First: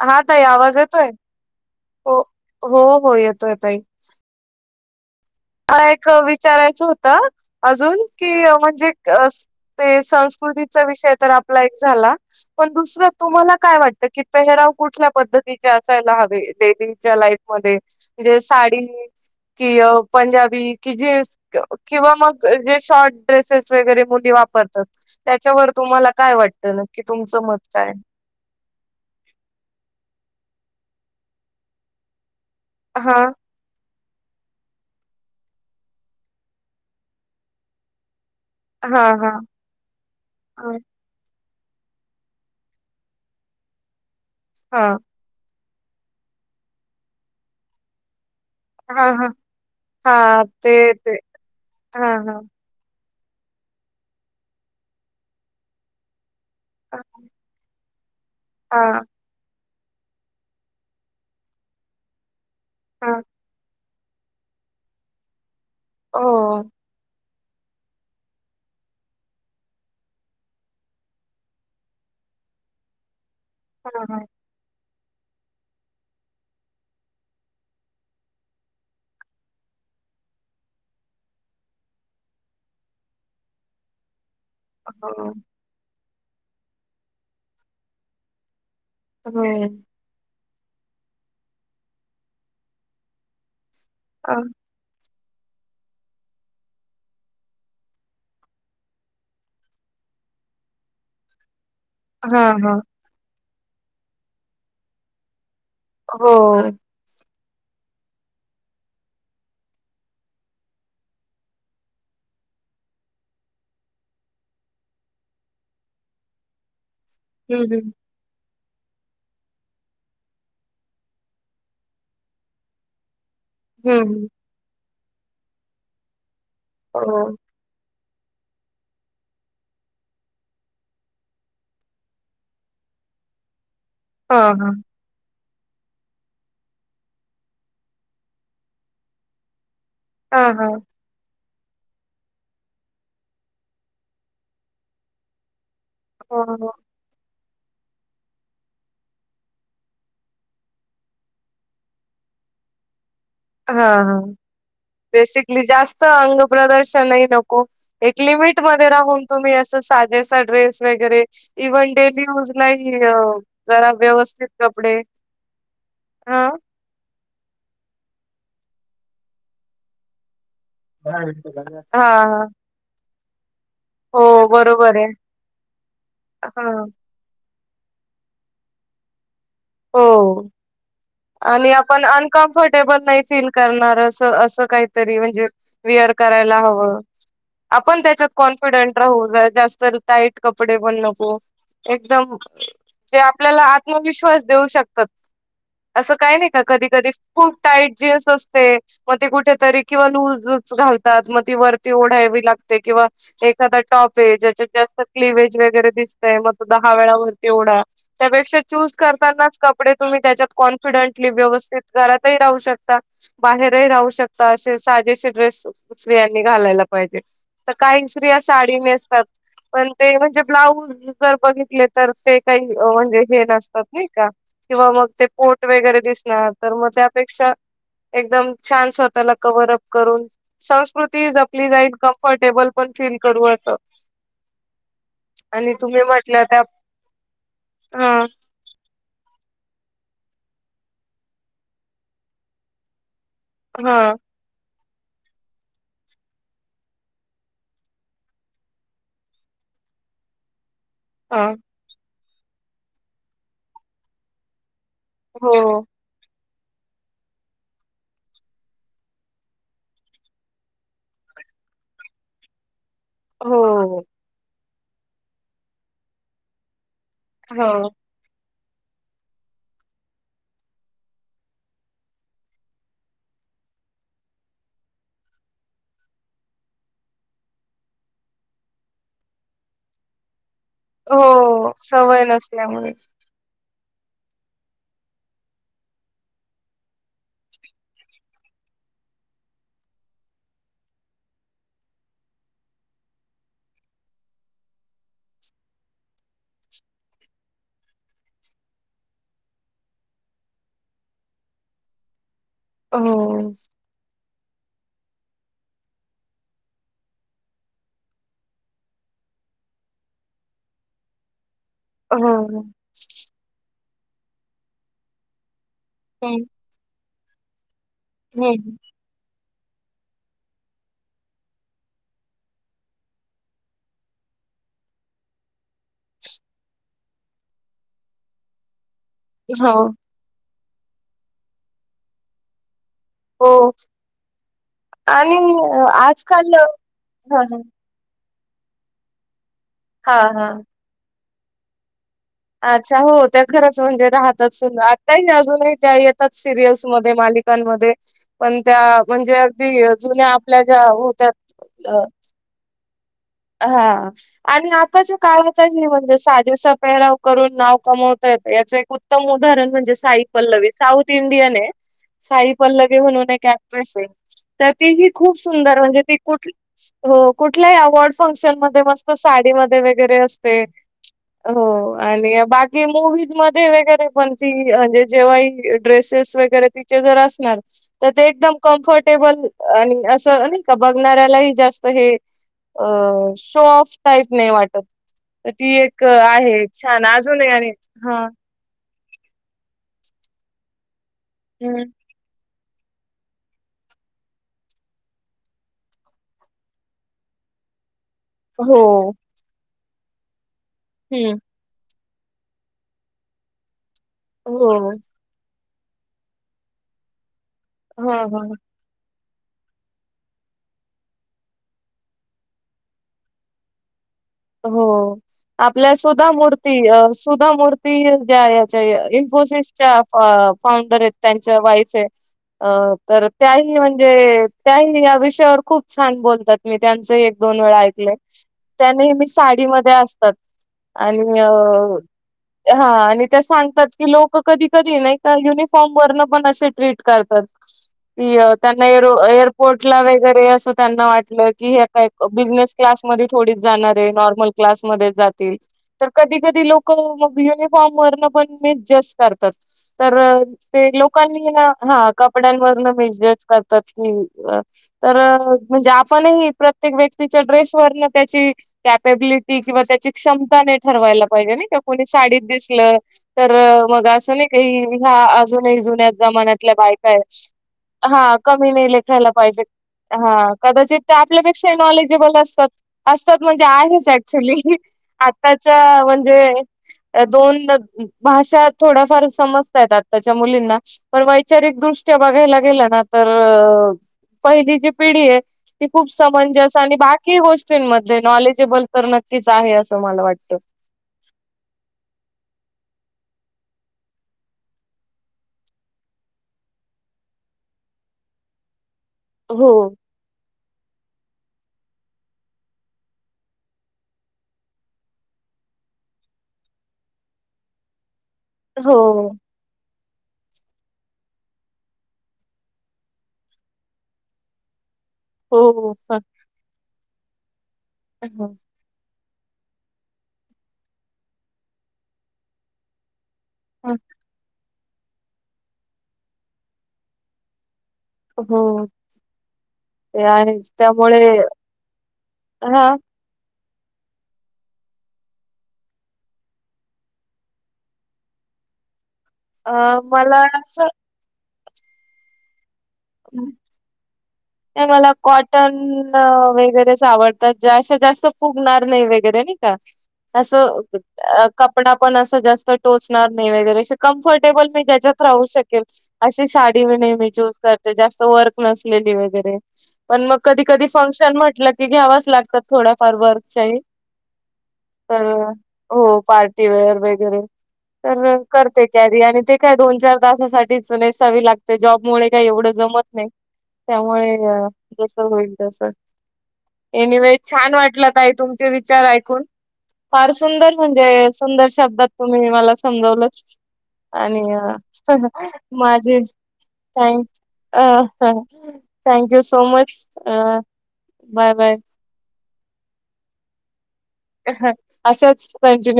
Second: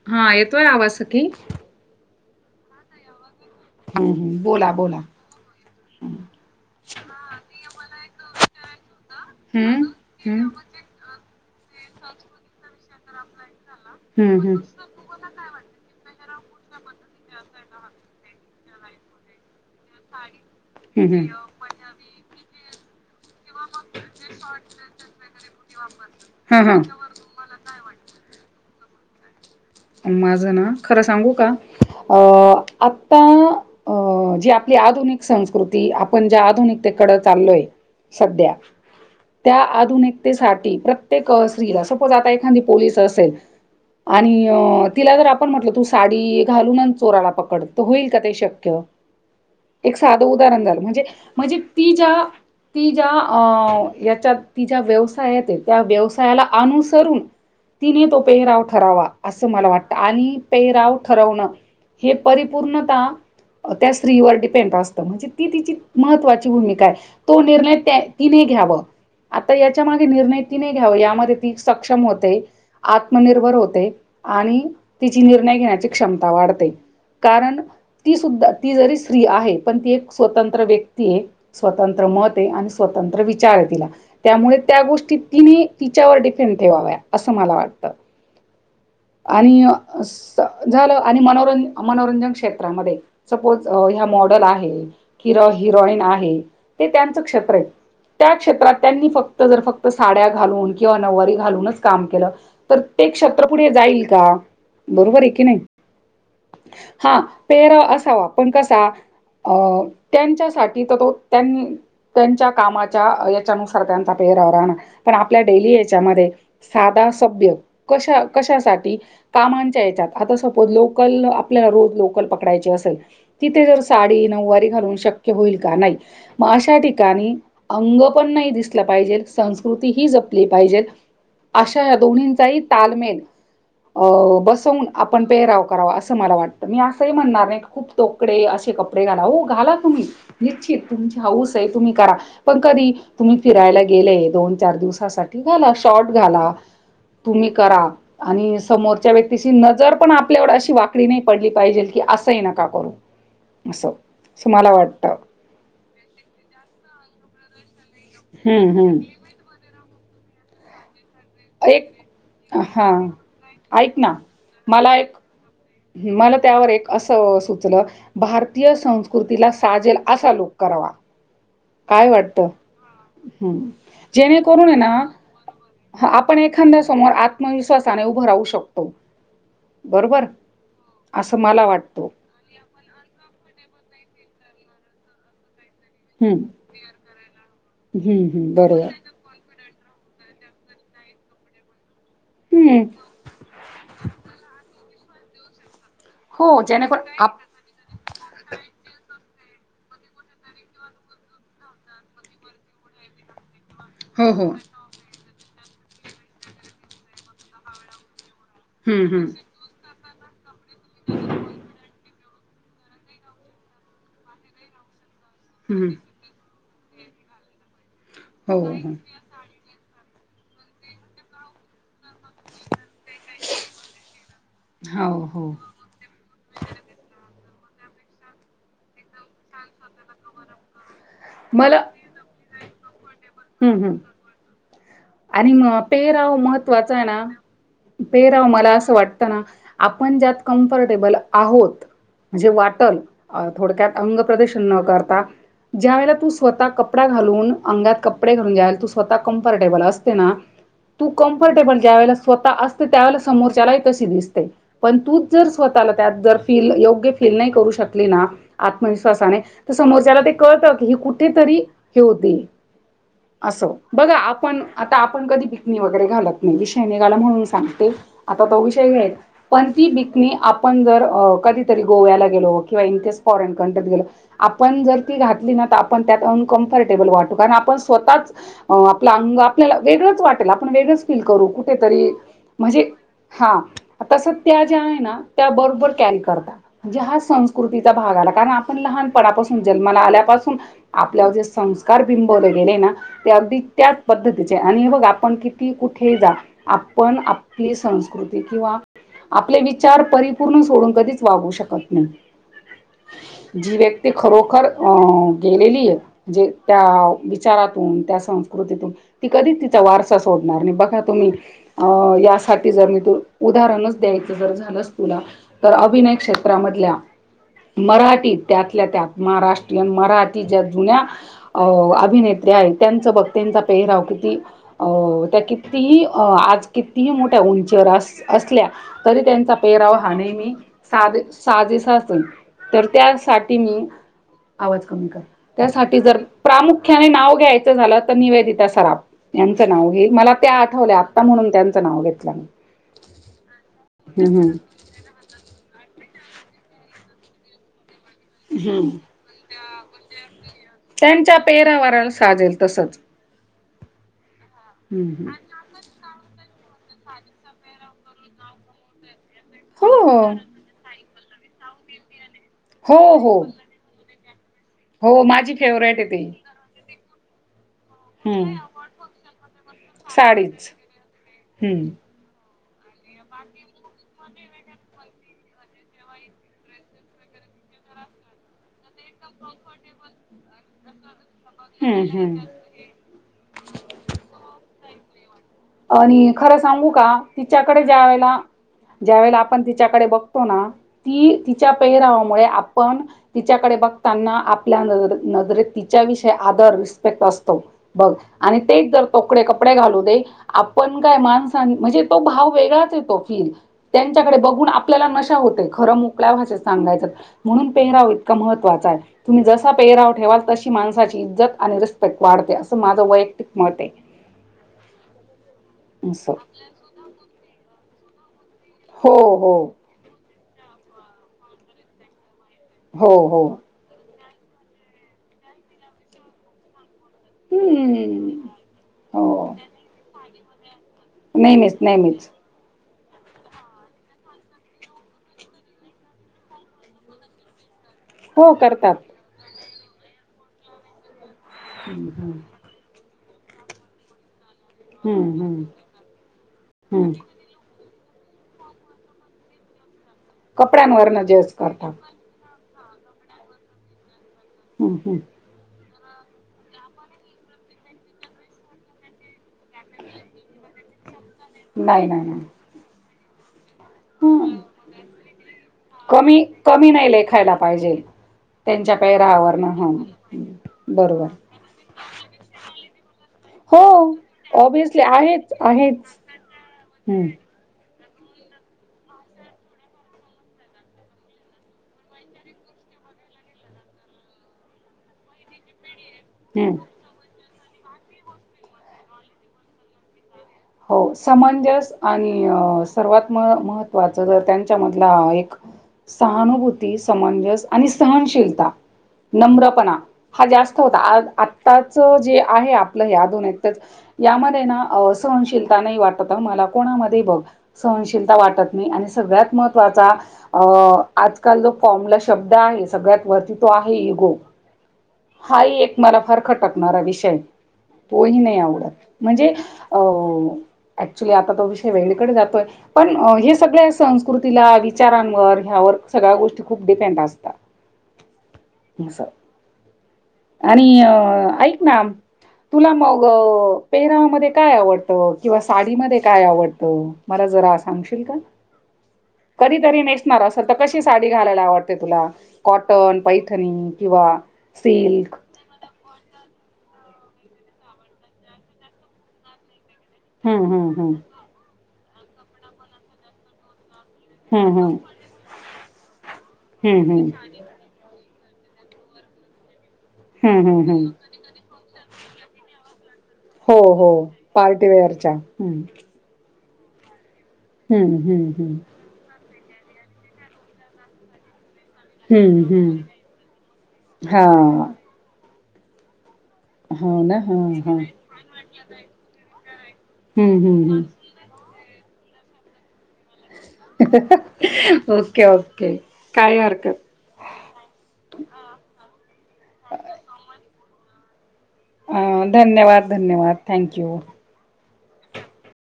हा त आवाज येतोय हो हो हो येतोयो. हम् हम बोला बोला. एक विचारायचं होत अजून कि म्हणजे. हम्म हम्म. ते हम्म संस्कृतीचा विषय तर आपला एक झाला पण दुसरं तुम्हाला काय वाटत. तर कि हम्म. पेहराव कुठल्या पद्धतीचे असायला हवे डेलीच्या लाईफ मध्ये म्हणजे साडी कि पंजाबी कि हम्म हम्म. जेनस किंवा मग जे शॉर्ट ्रेसेस वगैरे वापतात त्याच्यावर तुम्हाला काय हा वाटत हा. न तुमच मत काय. माझं ना खरं सांगू का अं आता. हा आता जी आपली आधुनिक संस्कृती आपण ज्या आधुनिकते कडे चाललोय. सध्या हा हा त्या हा आधुनिकतेसाठी प्रत्येक. आ एखा प असेल आणि हा तिला आपण म्हट. तू साडी घालून चोराला पकडत तर होईल का ते शक्य. हा हा एक साधं हां, उदाहरण झालं ते म्हणजे ते. म्हणजे ती ज्या हां, हां. ती ज्या. अ याच्या ती ज्या व्यवसाय येते त्या व्यवसायाला अ, अनुसरून ती नेतो. पेहराव हां, ठरावा असं मला वाटत आणि पेहराव ठरवण हे पर. पूर्ण हां. त्या स्त्रीवर डिपेंड असत म्हणजे ती तिची महत्वाची हो. भूमिका आहे. तो निर्णय त्या तिने घ्याव. आता याच्या मागे निर्णय ती नाही घ्यावा यामध्ये ती सक्षम होते आ. निर्भर होते. हां, हां. आणि तिची निर्णय घेण्याची क्षमता वाढते. कारण ती सुद्धा ती जरी स्त्री आहे पण ती एक स्वतंत्र व्यक्ती आहे स्वतंत्र. मत आणि स्वतंत्र विचार आहे तिला. त्यामुळे त्या हो, गोष्टी हो. तिने तिच्यावर डिफेंट ठेवाव्या असं मला वाटतं. आणि झालं आणि म मनोरंजन क्षेत्रामध्ये सपोज. ह्या अ, मॉडल आहे हि हिरोईन आहे ते त्यांचं क्षेत्र आहे. त्या क्षेत्रात त्यांनी फक्त जर फक्त साड्या घालून किंवा नवारी घालूनच. काम केलं हां, तर हां. ते क्षत्रपुढे जाईल का बरोबर आहे की नाही. हो. पेरा असावा पण कसा. अ त्यांच्यासाठी तर तो त्यां त्यांच्या कामाच्या याच्यानुसार त्यांचा प. आपल्या ध सभ हं, हं. क. कशासाठी कामांच्या याच्यात आता सपोज लोकल आपल्याला रोज लोकल पकडायचे असेल. तिथे जर हं, साडी हं. नऊवारी घालून शक्य होईल का नाही मग अशा ठिकाणी हो. अंग. कोण नाही दिसला पाहिजे संस्कृती ही जपली पाहिजे. अशा या दोन्हींचाही तालमेल. अ हां, हां. बसवून आपण पेराव. कराव अस मला वाटतं. मी असंही म्हणणार नाही की, खूप तोकडे असे कपडे घाला हो घाला तुम्ही हां, हां. निश्चित तुमची हौस तेय तुम्ही करा पण, कधी तुम्ही फिरायला गेलेय दोन चार दिवसांसाठी घाला. शॉट हो, घाला हो. तुम्ही करा आणि समोरच्या व्यक्तीची नजर पण, आपल्या कड अशी वाकडी नाही पडली पाहिजे, की असंही नका करू. हा असं हा असं मला वाटतं बेसिकली जास्त स्त अंग प्रदर्शन ही नको, एक हम्म लिमिटमध्ये हम्म राहून तुम्हीं असं साजेसा ड्रेस वगैरे एक इव्हन डेली यूज हा लाई जरा व्यवस्थित कपडे हम्म मला हां. त्यावर एक असं सुचलं, भारतीय संस्कृतीला साजेल असा लुक. करावा हां, काय हां. वाटतं? हम्म जेणें हो, करून हैना बरोबर आहे. ह आपण एखाद्या हां, समोर आत्मविश्वास सान उभ राहू शकतो, बरोबर? हो. असं मला आणि आपण वाटतो. अनकम्फर्टेबल नाही फील करणार अस असं काहीतरी म्हंजे विअर हं, करायला हवं, आपण हं, त्याच्यात हं. बरोबर. कॉन्फिडेंट राहू ज जास्त पण टाईट कपडे पण नको, एकदम हं. जो आपल्याला आत्मविश्वास देऊ शकतात अस काही नाही हो का कधी कधी जेणेकरून आप खूप टाईट जीन्स असते पण कुठेतरी किंवा लूजच घालतात मग ती वरती ओढावी लागते किंवा एक दा टॉप हो, य हो. ज्याच्यात जास्त क्लिव्हेज वगैरे दिसतंय, मग तो दहा वेळा वरती ओढा त्यापेक्षा चूस हं, हं. करतानाच कपडे तुम्ही त्याच्यात कॉन्फिडंटली व्यवस्थित घरात ही राहू शकता, बाहेर ही राहू शकता, असे साजेशे ड्रेस हं. स्त्रियांनी घालायला पाहिजे, त काही स्त्रिया हो, साडी हो. नेसतात पण ते म्हणजे ब्लाऊज जर बघितले, तर ते काही म्हंजे हे नसतात नाही का किंवा मग हो, ते हो. पोट वगैरे दिसण तर मग त्यापेक्षा एकदम छान स्वतःला कवर अप करून संस्कृ कृती जपली मला जाईल कम्फर्टेबल पण फील करू असं. हं, हं. आणि म तुम्ही पेहराव म्हटल्या त्या महत्त्वाचा आहे ना, हा पेराव मला असं वाटत तना आपण ज्यात कमफर्टेबल आहोत म्हंजे वाटल. अ थोडक्यांत हा अंग प्रदर्शन न करता, ज्या वेळेला तू स्वतः कपडा घालून अंगात कप पडे घालून तू स्वतः कंफर्टेबल असते ना, तू हा कम्फर्टेबल ज्या वेळेला स्वतः असते त्यावेळा समोरच्यालाही तशी दिसते, पण तूच जर हो स्वतःला त्यात जर फील योग्य फील नाही करू शकली ना, आत्मविश्वासाने त समोरच्या ला ते कळतं की ही कुठं तरी री हे होती. असो हो बघा आपण आता आपण कधी बिकनी वगैरे घालत नाही विष य निघाला म्हणून हो सांगते, आता तो विषय ते मिळेल पण ति बिकणी आपण जर, अ कधी तरी गोव्याला गेलो किंवा इनकेस फॉरेन कंट्री म त्यात गेलो आपण जर ती घातली न, आपण त्यात अनकम्फरटेबल वाटू कारण आपण स्वतःच आपलं अंग आपल्याला वेगळंच वाटेल आप आपण वेगळंच फील करू हो कुठेतरी सवय म्हंजे नसल्यामुळे हां तसं त्या ज्या आहे ना त्या बरोबर कॅरी करता. म्हणजे हा संस्कृतीचा भाग आला कारण, आपण लहान नपणापासून जन्माला आल्यापासून आपल्यावर जे संस्कार बिंबवले गेले ना ते अगदी त्याच पद्धतीचे आणि बघ आपण किती कुठे जा आपण आप पली संस्कृती किंवा आपले विचार परिपूर्ण सोडून कधीच वागू शकत नाही. हो जी व्यक्ती खरोखर अ गेलेली आहे म्हजे त्या चारातून त्या संस्कृतीतून ती कधी तिचा वारसा सोडणार नाही बघा तुम्ही अ हो यासाठी जर मी तू उदाहरणच द्यायचं जर झालंच तुला तर अभिनय हम्म क्षेत्रामधल्या मराठी हम्म त्यातल्या त्यात महाराष्ट्रीयन मराठी ज्या जुन्या अ अभिने त्या आहेत त्यांचा बघ त्यांचा पेहराव किती अ त्या किती ही आज किती ि मोठ्या उंचीवर अस असल्या तरी त्यांचा हो पेराव हा नेहमी.. साधे साजेस असेल तर.. हो त्यासाठी मी आवाज कमी कर आणि त्यासाठी जर आजकाल प्रामुख्याने नाव.. हा हा घ्यायच झा तर निवेदिता सराप यांच नाव घे हा मला हा त्या आठवल्या आता म्हणून त्यांच नाव घेत. अच्छा हो त्या घराच म्हणजे हम्म राहतच सु हम्म आता नाही अजूनही त्या येत.. सिरियल्समध्येध्ये मालिकांमध्ये.. पण त्या हम्म म्हणजे अगदी जुन्या आपल्या ज्या होत्या.. त्यांच्या पेहरावाला साजेल तसच हा आणि हम्म आताच्या हम्म. काळाचा हे म्हणजे सा.. ज पराव करून नाव कमवता येत याच एक उत्तम उदाहरण म्हणजे साई हो. पल्लवी साथ. इंडिनने साई पल्लगे हो हो. एक कॅक्ट्रेस आहे. तर ती ही हो खूप माझी सुंदर फेवरेट म्हणजे आहे ती कुठठ.. कु अवॉर्ड हम्म. फंक्शन म मस्त साडी म वगैरे असते साडीच. हो. हम्म. आणि बाकी मज म वगरे पण ती म्हणजे जेव्हा ड्रेसेस वगैरे तिचे जर अस.. क ब.. जास्त हम्म हे हम्म. शॉफ्ट टाईप नाही वाटत. तर ती एक आणि आहे खरं सांगू छान का अजूनही आणि तिच्याकडे ज्या हा.. वेळेला ज्या वेळेला आपण तिच्याकडे बघतो ना ती तिच्या हम्म. पैरावामुळे.. पण तिच्याकडे बघताना आपल्या नजरेत तिच्याविषयी आदर रिस्पेक्ट असतो. बघ आणि हो. तेच जर तोकडे कपडे घालू दे आपण काय हो. माणसां म्हणजे तो भाव वेगळाच येतो फील त्यांच्याकडे बघून हो. आपल्याला नशा होते खरं मोकल्या भाषेत सांगायचं म्हणून पेहराव हां, इतका हां. महत्त्वाचा आहे तुम्ही जसा पेराव ठेवाल तशी माणसाची इज्जत आणि रिस्पेक्ट वाढते असं माझं वैयक्तिक मत आहे हो आपल्या सुधा असं मूर्ती सुधा मूर्ती ज्या आहेत हो हो इन्फोसिसच्या फाउंडर आहेत त्यांच्या वाईफ आहे अ हो तर हो त्याही म्हणजे त्याही या विषयावर खूप छान बोलतात मी त्यांच एक दोन वेळा ऐकले हम्म त्या मी हो साडीमध्ये असतात नेहमीच नेहमीच आणि ते सांगतात की लोक कधी कधी नाही का युनिफॉर्म वर पण असे ट्रीट करतात हो त्यांना ए करतात एअरपोर्ट ला वगरे असं त्यांना वाट की हे काय हम्म हम्म बिझनेस क्लास मध्ये थोडी जाणार आहे नॉर्मल क्स हम्म ज कधी कधी लोक हम्म युनॉर्म लोकां कपड्यांवरन जज करतात कड हम्म हम्म म्हणे आपण प्रत्येक व्यक्तीच्या ड्रेस व त्याची कॅपेबिलिटी किंवा त्याची क्षमता नाही ठरवायला पाहिजे ना किंवा कोणी नाही नाही साडीत नाही दिसलं तर मग असं नाही हम्म का ह अजूनही जुन्या कमी जमान्यातल्या कमी बायका नाही आहेत लेखायला पाहिजे हा कमी त्यांच्या नाही ायला पाजे पेहरावरन ह कदाचित बरोबर आपल्यापेक्षा नॉलेजेबल असतात अस म्हणजे आहे हो ऍक्च्युली ऑब्विसली आहेच आताच्या आहेच म्हणजे हम्म दोन भाषा थोडाफार समजताय आत्ताच्या मुलींना पण वैचारिकदृष्ट्या बघायला गेलं ना आता तर पहिली जी पिढी आहे त खूप समंजस हम्म आणि बाकी गोष्टींमध्ये नॉलेजेबल तर नक्कीच आहे असं मला वाटतं हो समंजस आणि सर्वात म महत्त्वाच जर त्यांच्यामधला एक सहानुभूती समंजस आणि सहनशीलता हो नम्रपणा हा जास्त आताच जे आहे आपलंच यामध्ये ना सहनशीलता नाही वाटत मला कोणामध्ये बघ सहनशील वाटत नाही हो आणि सगळ्यात महत्त्वाचा अ आजकाल जो फॉर्मला शब्द आहे सगळ्यात वरती तो आहे इगो हाही एक हो मला फार खटकणारा विषय तोही हो नाही आवडत म्हणजे अ ऍक्च्युली आता तो विषय वेगळीकडे जातोय पण हे सगळ्या संस्कृतीला विचारांवर ह्यावर सगळ्या गोष्टी खूप डिपेंड असतात. होम असं [inaudible] आणि ऐक ना हा तुला मग, पेहरावा म काय आवडत किंवा साडीमध्ये काय आवडतं मला जरा सांगशील का? अ कधीतरी मला नेसणार असेल तर असं कशी साडी घालायला आवडते तुला? कॉटन, पैठनी किंवा सिल्क ण वगैरेच आवडतात अशा जास्त फुगणार नाही वगैरे नाही का. हम्म असं हम्म हम्म कपडा पण असं जास्त टोचणार नाही वगरे कम्फर्टेबल हम्म मी हम्म त्याच्यात राहू शकेल अशी साडी म्ह हम्म नाही मी हम्म चूज करते. व न व कधी हम्म कध हम्म हम्म म्हट घ ला ड [inaudible] फर वर्क हो हो तर पार्टीवेअरच्या हम्म हो पार्टीवेअर वगैरे हम्म तर हम्म हम्म. करते कॅरी आणि ते काय दोन चार तासासाठीच नेसावी लागते जॉबमुळे काय हम्म एवढं जमत हम्म नाही त्यामुळे हा जस होईल तस हो एनिवे ना हा छान हा. वाटलं का आहे तुमचे विचार ऐकून फार हम्म सुंदर हम्म म्हणजे हम्म सुंदर शब्दात तुम्ही मला समजवलं. आणि ओके ओके माझे काही हरकत कायम अ हा थँक यू सो मच अ बाय बाय, अ धन्यवाद धन्यवाद थँक्यू. ह अशाच कंटिन्यू